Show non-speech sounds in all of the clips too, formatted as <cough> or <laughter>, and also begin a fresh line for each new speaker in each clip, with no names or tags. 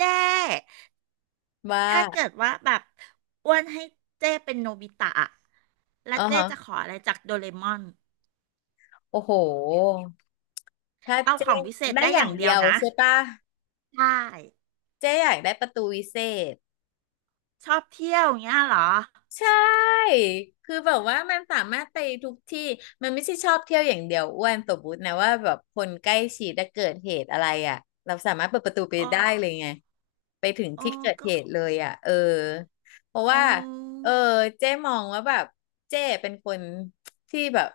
เจ้
ว่า
ถ้าเกิดว่าแบบอ้วนให้เจ้เป็นโนบิตะอะแล้ว
อ๋อ
เจ้
ฮะ
จะขออะไรจากโดเรมอน
โอ้โห ถ้า
เอา
เจ๊
ของวิเศษ
ได้
ได้
อ
อ
ย่า
ย่า
ง
งเดี
เดี
ยว
ยว
นะ
ใช่ปะ
ใช่
เจ๊อยากได้ประตูวิเศษ
ชอบเที่ยวอย่างเงี้ยเหรอ
ใช่คือแบบว่ามันสามารถไปทุกที่มันไม่ใช่ชอบเที่ยวอย่างเดียวอ้วนสมมตินะว่าแบบคนใกล้ชิดจะเกิดเหตุอะไรอ่ะเราสามารถเปิดประตูไป
โอ้
ได้เลยไงไปถึง
โอ้
ที่เกิด
ก็
เหตุเลยอ่ะเออเพราะ
โอ้
ว่าเออเจ๊มองว่าแบบเจ๊เป็นคนที่แบบ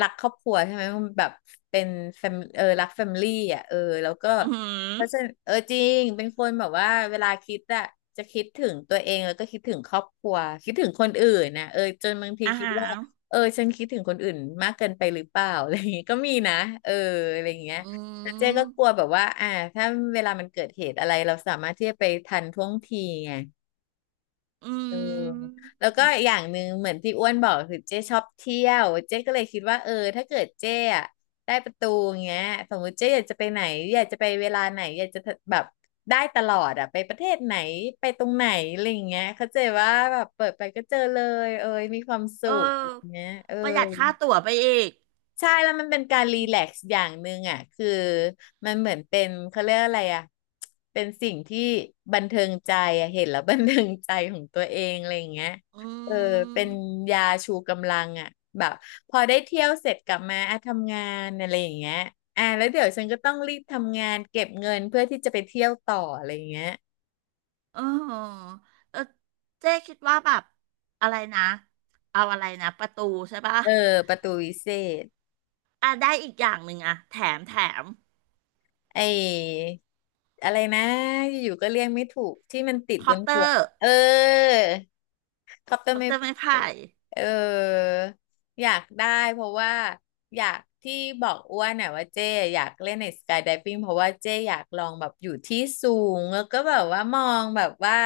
รักครอบครัวใช่ไหมมันแบบเป็น เออรักแฟมิลี่อ่ะเออแล้วก็
อือหือ
เพราะฉะนั้นเออจริงเป็นคนแบบว่าเวลาคิดอะจะคิดถึงตัวเองแล้วก็คิดถึงครอบครัวคิดถึงคนอื่นนะเออจนบางที
อา
คิด
หา
ว่า
ร
เออฉันคิดถึงคนอื่นมากเกินไปหรือเปล่า <laughs> อะไรอย่างงี้ก็มีนะเอออะไรอย่างเงี้ย
อื
แต่เจ๊
ม
ก็กลัวแบบว่าถ้าเวลามันเกิดเหตุอะไรเราสามารถที่จะไปทันท่วงทีไง
อื
เออ
ม
แล้วก็อย่างหนึ่งเหมือนที่อ้วนบอกคือเจ๊ชอบเที่ยวเจ๊ก็เลยคิดว่าเออถ้าเกิดเจ๊อะได้ประตูอย่างเงี้ยสมมติเจ๊อยากจะไปไหนอยากจะไปเวลาไหนอยากจะแบบได้ตลอดอะไปประเทศไหนไปตรงไหนอะไรอย่างเงี้ยเข้าใจว่าแบบเปิดไปก็เจอเลยเอยมีความสุ
เออ
ขอย่างเงี้ยเออ
ประหยัดค่าตั๋วไปอีก
ใช่แล้วมันเป็นการรีแลกซ์อย่างหนึ่งอ่ะคือมันเหมือนเป็นเขาเรียกอะไรอ่ะเป็นสิ่งที่บันเทิงใจอ่ะเห็นแล้วบันเทิงใจของตัวเองอะไรอย่างเงี้ย
อื
เออเป็น
ม
ยาชูกำลังอ่ะแบบพอได้เที่ยวเสร็จกลับมาอ่ะทำงานอะไรอย่างเงี้ยอ่ะแล้วเดี๋ยวฉันก็ต้องรีบทำงานเก็บเงินเพื่อที่จะไปเที่ยวต่ออะไรอย่างเงี้ย
เออเออเจ๊คิดว่าแบบอะไรนะ เอาอะไรนะประตูใช่ปะ
เออประตูวิเศษ
อ่ะได้อีกอย่างหนึ่งอะแถมแถม
ไอ้อะไรนะอยู่ก็เรียกไม่ถูกที่มันติด
ค
บ
อป
น
เต
หั
อ
วก
ร์
เออคอปเตอ
ค
ร์
อป
ไม่
เตอร์ไม้ไผ่
เอออยากได้เพราะว่า อยากที่บอกอ้วนน่ะว่าเจ๊อยากเล่นในสกาย i v ฟิ g งเพราะว่าเจ๊อยากลองแบบอยู่ที่สูงแล้วก็แบบว่ามองแบบว่า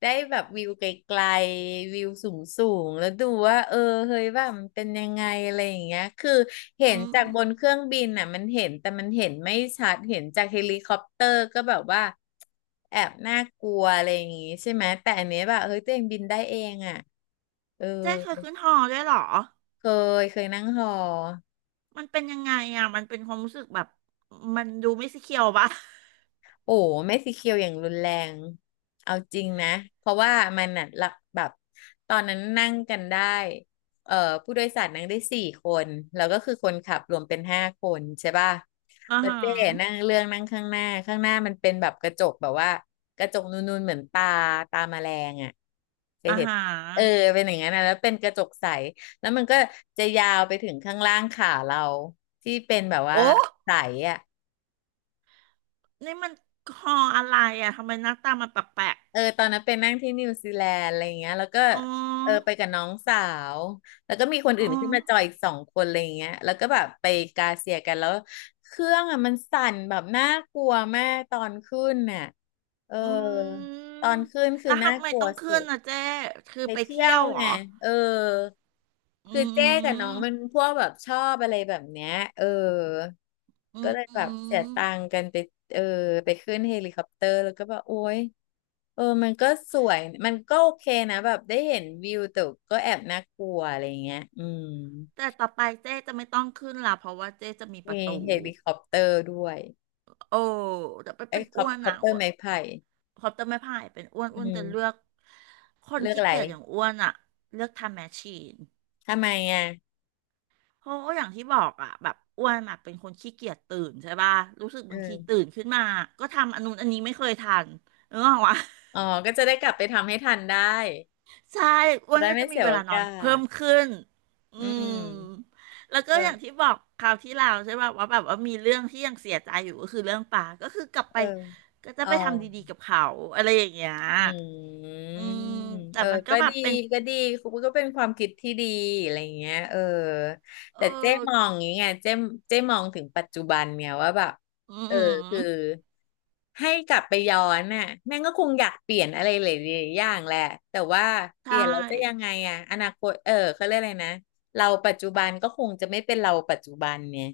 ได้แบบวิวไกลๆวิวสูงๆแล้วดูว่าเออเฮ้ยว่ามันเป็นยังไงอะไรอย่างเงี้ยคือเห็น
อื
จา
ม
กบนเครื่องบินน่ะมันเห็นแต่มันเห็นไม่ชัดเห็นจากเฮลิคอปเตอร์ก็แบบว่าแอบน่ากลัวอะไรอย่างงี้ใช่ไหมแต่อันเนี้ยแบบเฮ้ยตัวเองบินได้เองอ่ะเออ
เจ๊เคยขึ้นหอด้วยเหรอ
เคเคยนั่งหอ
มันเป็นยังไงอะมันเป็นความรู้สึกแบบมันดูไม่สเคียวปะ <laughs>
โอ้ไม่สีเขียวอย่างรุนแรงเอาจริงนะเพราะว่ามันน่ะหลกแบบตอนนั้นนั่งกันได้เอ่อผู้โดยสารนั่งได้สี่คนแล้วก็คือคนขับรวมเป็นห้าคนใช่ป่ะ
อา
แล้ว
ฮา
เจ๊นั่งเรื่องนั่งข้างหน้าข้างหน้ามันเป็นแบบกระจกแบบว่ากระจกนูนๆเหมือนตาแมลงอ่ะเค
อ
ย
อา
เห็น
ฮ
เออ
ะ
เป็นอย่างนั้นนะแล้วเป็นกระจกใสแล้วมันก็จะยาวไปถึงข้างล่างขาเราที่เป็นแบบ
โอ้
ว่าใสอ่ะ
นี่มันหออะไรอะทำไมหน้าตามันแปลก
เออตอนนั้นไปนั่งที่นิวซีแลนด์อะไรอย่างเงี้ยแล้วก็
ๆอ๋
เออ
อ
ไปกับน้องสาวแล้วก็มีคน
อ๋
อื่
อ
นขึ้นมาจอยอีกสองคนอะไรอย่างเงี้ยแล้วก็แบบไปกาเซียกันแล้วเครื่องอ่ะมันสั่นแบบน่ากลัวมากตอนขึ้นน่ะเออ
อืม
ตอนขึ้นคื
แล้
อ
ว
น่า
ทำไม
กลั
ต้
ว
องขึ้
สุ
น
ด
นะเจ๊คือ
ไป
ไป
เที่ย
เที่ย
ว
วเหร
ไง
อ
เออ
อื
คือเจ๊กับน้อง
ม
มันพวกแบบชอบอะไรแบบเนี้ยเออ
อื
ก็
ม
เลย
อื
แบบเสี
ม
ยตังค์กันไป เออ ไปขึ้นเฮลิคอปเตอร์แล้วก็แบบโอ๊ยเออ มันก็สวย มันก็โอเคนะแบบได้เห็นวิวแต่ก็แอบน่ากลัวอะไรเงี้ยอืม
แต่ต่อไปเจ๊จะไม่ต้องขึ้นละเพราะว่าเจ๊จะมีป
มี
ระตู
เฮลิคอปเตอร์ด้วย
โอ้แต่ไป
ไอ้
เป็น
ค
อ้
อป
วน
คอป
อ่ะ
เตอ
อ้
ร์
วน
ไม้ไผ่
ขอบจะไม่พ่ายเป็นอ้วน
อื
อ้วนจะเลือ
ม
กคน
เลือก
ขี้
อะไร
เกียจอย่างอ้วนอ่ะเลือกทำแมชชีน
ทำไมอ่ะ
เพราะว่าอย่างที่บอกอ่ะแบบอ้วนอ่ะเป็นคนขี้เกียจตื่นใช่ป่ะรู้สึก
อื
บางทีตื่
ม
นขึ้นมาก็ทำอันนู้นอันนี้ไม่เคยทันนึกออกวะ
อ๋อ ก็จะได้กลับไปทำให้ทันได้
ใช่อ้
จะ
วน
ได้
ก็
ไม่
จะมี
เสีย
เว
โอ
ลานอ
กา
นเพิ่ม
ส
ขึ้น อื
อืม
มแล้วก็อย่าง
เออ
ที่บอกคราวที่แล้วใช่ป่ะว่าแบบว่ามีเรื่องที่ยังเสียใจอยู่ก็คือเรื่องป่าก็คือกลับไป
เออ
ก็จะ
อ๋อ
ไปทำดีๆกับเขาอะไรอย่างเงี้ย
อื
อื
ม
มแต่
เออ
มัน
ก็
แบ
ดี
บเป็น
ก็ดีคุณก็เป็นความคิดที่ดีอะไรอย่างเงี้ยเออ
เอ
แต่เจ๊
อ
มองอย่างเงี้ยเจ๊มองถึงปัจจุบันเนี่ยว่าแบบ
อื
เออคือ
ม
ให้กลับไปย้อนน่ะแม่งก็คงอยากเปลี่ยนอะไรหลายๆอย่างแหละแต่ว่าเป
ใช่
ลี่ยนแล้วจะยังไงอะอนาคตเออเขาเรียกอะไรนะเราปัจจุบันก็คงจะไม่เป็นเราปัจจุบันเนี่ย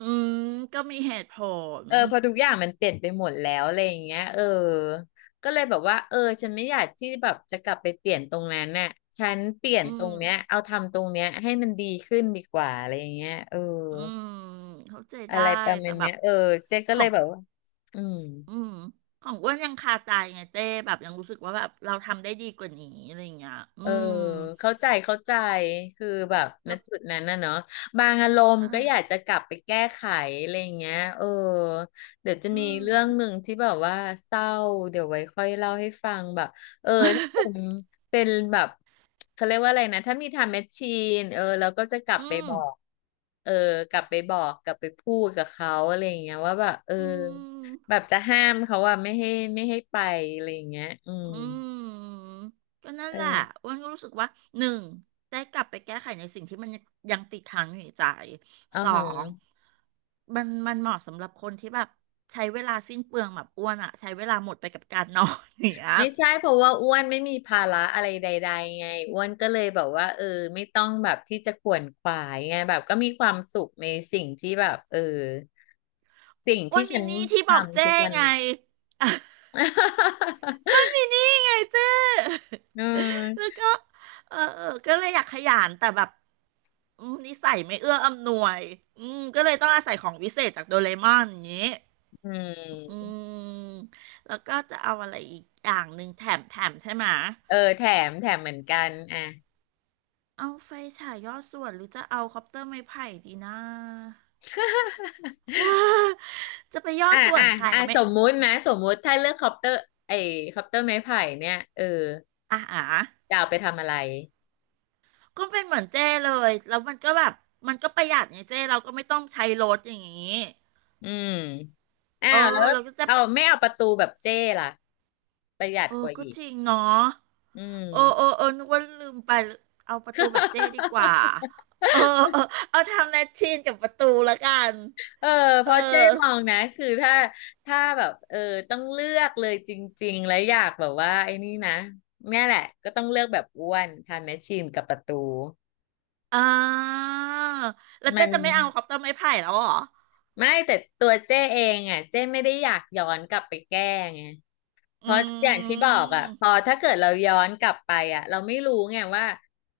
อืมก็มีเหตุผล
เออพอทุกอย่างมันเปลี่ยนไปหมดแล้วอะไรอย่างเงี้ยเออก็เลยแบบว่าเออฉันไม่อยากที่แบบจะกลับไปเปลี่ยนตรงนั้นน่ะฉันเปลี่ยน
อื
ตรง
ม
เนี้ยเอาทำตรงเนี้ยให้มันดีขึ้นดีกว่าอะไรอย่างเงี้ยเออ
อืมเข้าใจ
อะ
ได้
ไรประมา
แต่
ณ
แบ
เนี้
บ
ยเออเจ๊ก็
ข
เล
อ
ย
ง
แบบว่าอืม
อืมของอ้วนยังคาใจไงเจ้แบบยังรู้สึกว่าแบบเราทำได้ดีกว่านี้อะไรอย่างเงี้ยอื
เออ
ม
เข้าใจเข้าใจคือแบบณ
แล้ว
จุดนั้นนะเนาะบางอารมณ์ก็อยาก
อ่า
จะกลับไปแก้ไขอะไรอย่างเงี้ยเดี๋ยวจะ
อื
มี
ม
เรื่องหนึ่งที่แบบว่าเศร้าเดี๋ยวไว้ค่อยเล่าให้ฟังแบบเออถ้าผมเป็นแบบเขาเรียกว่าอะไรนะถ้ามีทำแมชชีนแล้วก็จะกลับ
อื
ไป
ม
บอกเออกลับไปบอกกลับไปพูดกับเขาอะไรอย่างเงี้ยว่าแบบ
อืม
แบบจะห้ามเขาว่าไม่ให้ไม่ให้ไปอะไรอย่างเงี้ยอืม
อืมก็นั่น
เอ
แหละ
อ
อ้วนก็รู้สึกว่าหนึ่งได้กลับไปแก้ไขในสิ่งที่มันยังติดค้างอยู่ในใจ
อ๋อ
สอง
ฮะ
มันเหมาะสำหรับคนที่แบบใช้เวลาสิ้นเปลืองแบบอ้วนอะใช้เวลาหมดไปกับการนอนอย่างเงี้ย
ไม่ใช่เพราะว่าอ้วนไม่มีภาระอะไรใดๆไงอ้วนก็เลยแบบว่าไม่ต้องแบบที่จะขวนขวายไงแบบก็มีความสุขในสิ่งที่แบบสิ่ง
อ้ว
ที่
น
ฉั
มี
น
หนี้ที่บอก
ทำทุ
เจ้
กวัน
ไง มัน
<laughs>
มีนี่ไงเจ้
อื
<laughs> แล้
ม
วก็เออเออก็เลยอยากขยันแต่แบบอืมนิสัยไม่เอื้ออำนวยอืมก็เลยต้องอาศัยของวิเศษจากโดเรมอนอย่างนี้
อื
อื
ม
มแล้วก็จะเอาอะไรอีกอย่างหนึ่งแถมแถมใช่ไหมะ
แถมแถมเหมือนกันอ่ะ
เอาไฟฉายย่อส่วนหรือจะเอาคอปเตอร์ไม้ไผ่ดีนะ
<laughs>
<laughs> จะไปย่อ
อ่ะ
ส่ว
อ่ะ
นใคร
อ่ะ
อะไม่
สมมุตินะสมมุติถ้าเลือกคอปเตอร์ไอ้คอปเตอร์ไม้ไผ่เนี่ย
อ่าอ่า
จะเอาไปทำอะไร
ก็เป็นเหมือนเจ้เลย แล้วมันก็แบบมันก็ประหยัดไงเจ้เราก็ไม่ต้องใช้รถอย่างนี้
อืมอ้า
เออ
วแล้ว
เราก็จะ
เอาไม่เอาประตูแบบเจ้ล่ะประหยัด
เอ
ก
อ
ว่า
ก็
อีก
จริงเนาะ
อื
เออเอ
ม
อเออนึกว่าลืมไปเอาประตูแบบเจ้ดีกว่าเออเออเอาทำแมชชีนกับประตูละกัน
เออเพ
เออ
ราะเจ๊มองนะคือถ้าแบบต้องเลือกเลยจริงๆแล้วอยากแบบว่าไอ้นี่นะเนี่ยแหละก็ต้องเลือกแบบอ้วนทานแมชชีนกับประตู
อ่าแล้ว
มั
เจ๊
น
จะไม่เอาคอปเตอร์ไม้ไผ่แล้วเหรอ
ไม่แต่ตัวเจ๊เองอ่ะเจ๊ไม่ได้อยากย้อนกลับไปแก้ไง เพ
อื
ราะอย่างที่บอกอ่ะพอ
ม
ถ้าเกิดเราย้อนกลับไปอ่ะเราไม่รู้ไงว่า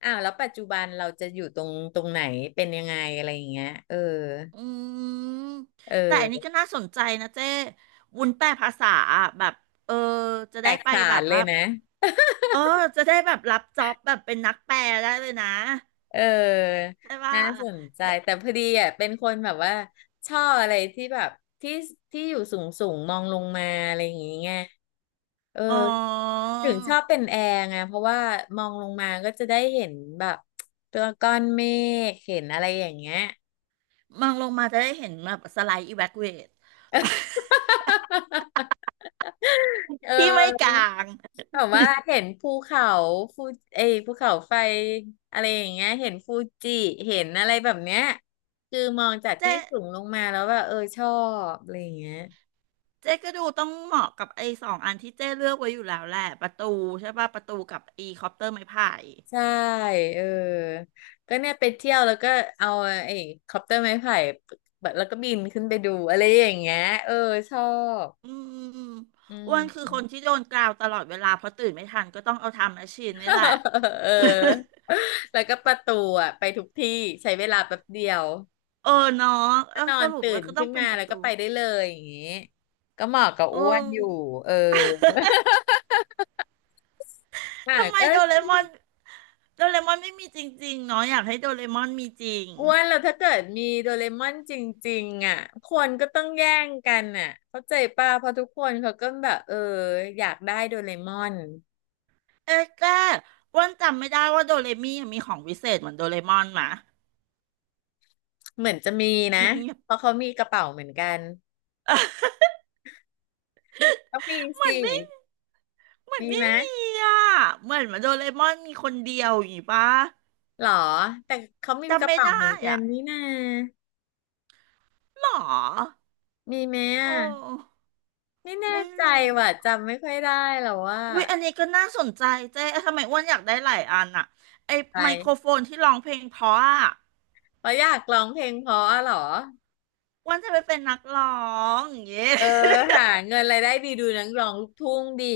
อ้าวแล้วปัจจุบันเราจะอยู่ตรงไหนเป็นยังไงอะไรอย่างเงี้ยเออ
อืม
เ
แต่อันนี้
ออ
ก็น่าสนใจนะเจ้วุ้นแปลภาษาอะแบบเออจะ
แต
ได้
ก
ไป
ฉา
แบ
น
บ
เล
ว่า
ยนะ
เออจะได้แบบรับจ็อบแบบเป็นนักแปลได้เลยนะ
เออ
ใช่ป่ะ
น่าสนใจแต่พอดีอ่ะเป็นคนแบบว่าชอบอะไรที่แบบที่ที่อยู่สูงสูงมองลงมาอะไรอย่างเงี้ยเออ
อ๋อ
ถึงชอบเป็นแอร์ไงเพราะว่ามองลงมาก็จะได้เห็นแบบตัวก้อนเมฆเห็นอะไรอย่างเงี้ย
มองลงมาจะได้เห็นแบบสไลด์อีแวคเว <laughs> ท
<laughs> เ
ที่ไม่ก
อ
ลา
อ
ง
แบบว่าเห็นภูเขาฟูเอยภูเขาไฟอะไรอย่างเงี้ยเห็นฟูจิเห็นอะไรแบบเนี้ยคือมองจาก
เจ๊
ที่สูงลงมาแล้วว่าเออชอบอะไรอย่างเงี้ย
เจ๊ก็ดูต้องเหมาะกับไอ้สองอันที่เจ๊เลือกไว้อยู่แล้วแหละประตูใช่ป่ะประตูกับไอีคอปเตอร์ไม้พาย
ใช่เออก็เนี่ยไปเที่ยวแล้วก็เอาไอ้คอปเตอร์ไม้ไผ่แบบแล้วก็บินขึ้นไปดูอะไรอย่างเงี้ยเออชอบ
อืม
อื
อ้วนคือคน
ม
ที่โดนกราวตลอดเวลาเพราะตื่นไม่ทันก็ต้องเอาทำแมชชีนนี่แหละ
<laughs> เออ
<laughs>
แล้วก็ประตูอ่ะไปทุกที่ใช้เวลาแป๊บเดียว
เออเนาะเอ
ก็
อ
นอ
ส
น
รุป
ตื่
ว
น
ก็ต้อ
ขึ้
ง
น
เป็น
มา
ประ
แล้ว
ตู
ก็ไปได้เลยอย่างงี้ก็เหมาะกับ
โอ
อ้วนอยู่
้
เอออ่ะ
ทำไม
ก็
โดเรมอนโดเรมอนไม่มีจริงๆ เนาะอยากให้โดเรมอนมีจริง
อ้วนแล้วถ้าเกิดมีโดเรมอนจริงๆอ่ะคนก็ต้องแย่งกันอ่ะเข้าใจป่ะเพราะทุกคนเขาก็แบบอยากได้โดเรมอน
เอ๊ะแกอ้วันจำไม่ได้ว่าโดเรมี่มีของวิเศษเหมือนโดเรมอนหมะ
เหมือนจะมีนะ
<laughs> เงียบ
เพราะเขามีกระเป๋าเหมือนกันต้องมี
ๆเหมือ
สิ
นไม่เหมือน
มี
ไม่
ไหม
มีอ่ะเหมือนมาโดเรมอนมีคนเดียวอย่างงี้ปะ
หรอแต่เขามีก
จำ
ระ
ไม่
เป๋าเห
ได้
มือนกัน
อ่ะ
นี่นา
หรอ
มีไหม
โอ
อ่ะ
้
ไม่แน่
ไม่
ใจ
รู้
ว่ะ
อะ
จำไม่ค่อยได้แล้วว่า
อุ้ยอันนี้ก็น่าสนใจเจ๊ทำไมอ้วนอยากได้หลายอันอ่ะไอ
อะไร
ไมโครโฟนที่ร้องเพลงเพราะอ่ะ
เพราะอยากร้องเพลงเพราะอะเหรอ
อ้วนจะไปเป็นนักร้องอย่างเงี้ย
เออหาเงินรายได้ดีดูนักร้องลูกทุ่งดี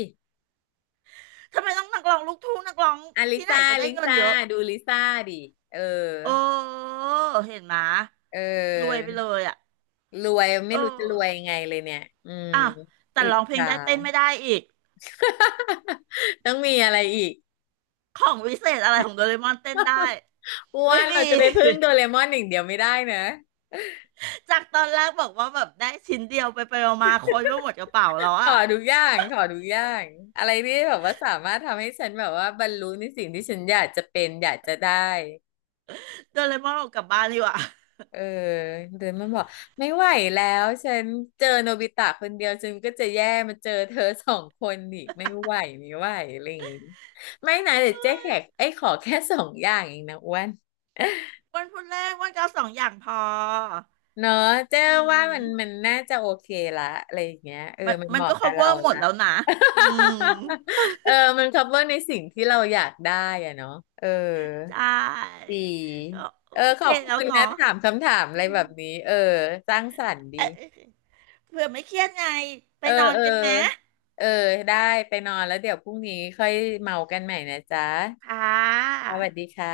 <laughs> ทำไมต้องนักร้องลูกทุ่งนักร้อง
อะลิ
ที่ไหน
ซ่า
ก็ได้
ลิ
เงิน
ซ่า
เยอะ
ดูลิซ่าดิเออ
เออเห็นไหม
เ
รวย
ออ
ไปเลยอ่ะ
รวยไม่
เออ
รู้จะรวยยังไงเลยเนี่ยอืม
อ่ะแต่
อิจ
ร้องเพลง
ฉา
ได้เต้นไม่ได้อีก
<laughs> ต้องมีอะไรอีก
ของวิเศษอะไรของโดเรมอนเต้นได้
อ้ว
ไม่
นเรา
มี
จะไปพึ่งโดเรมอนอย่างเดียวไม่ได้นะ
<laughs> จากตอนแรกบอกว่าแบบได้ชิ้นเดียวไปไปมาๆคนก็หมดกระเป๋าแล้ว
ข
อ่ะ
อทุกอย่างขอทุกอย่างอะไรที่แบบว่าสามารถทำให้ฉันแบบว่าบรรลุในสิ่งที่ฉันอยากจะเป็นอยากจะได้
โดเรมอนออกกลับบ้านดีกว่า
เออเดินมาบอกไม่ไหวแล้วฉันเจอโนบิตะคนเดียวฉันก็จะแย่มาเจอเธอสองคนอีกไม่ไหวไม่ไหวอะไรอย่างงี้ไม่นะเดี๋ยวเจ๊แขกไอ้ยขอแค่สองอย่างเองนะอ้วน
<laughs> วันพุธแรกวันก็เอาสองอย่างพอ
เนาะเจ๊
อื
ว่ามัน
ม
มันน่าจะโอเคละอะไรอย่างเงี้ย
มัน
มัน
มั
เห
น
มาะ
ก็
กับเรา
cover หมด
นะ
แล้วนะอืม
<laughs> เออมัน cover ในสิ่งที่เราอยากได้อะเนาะเออ
ใช่
ดี
ก็
เออ
โอ
ข
เค
อบ
แล้
คุ
ว
ณ
เนาะ
นะถามคำถามอะ
อื
ไร
ม
แบบนี้เออสร้างสรรค์ดี
เอ๊ะเผื่อไม่เครียดไงไป
เออ
นอน
เออ
กันไหม
เออได้ไปนอนแล้วเดี๋ยวพรุ่งนี้ค่อยเมากันใหม่นะจ๊ะ
ค่
สวัสดี
ะ
ค่ะ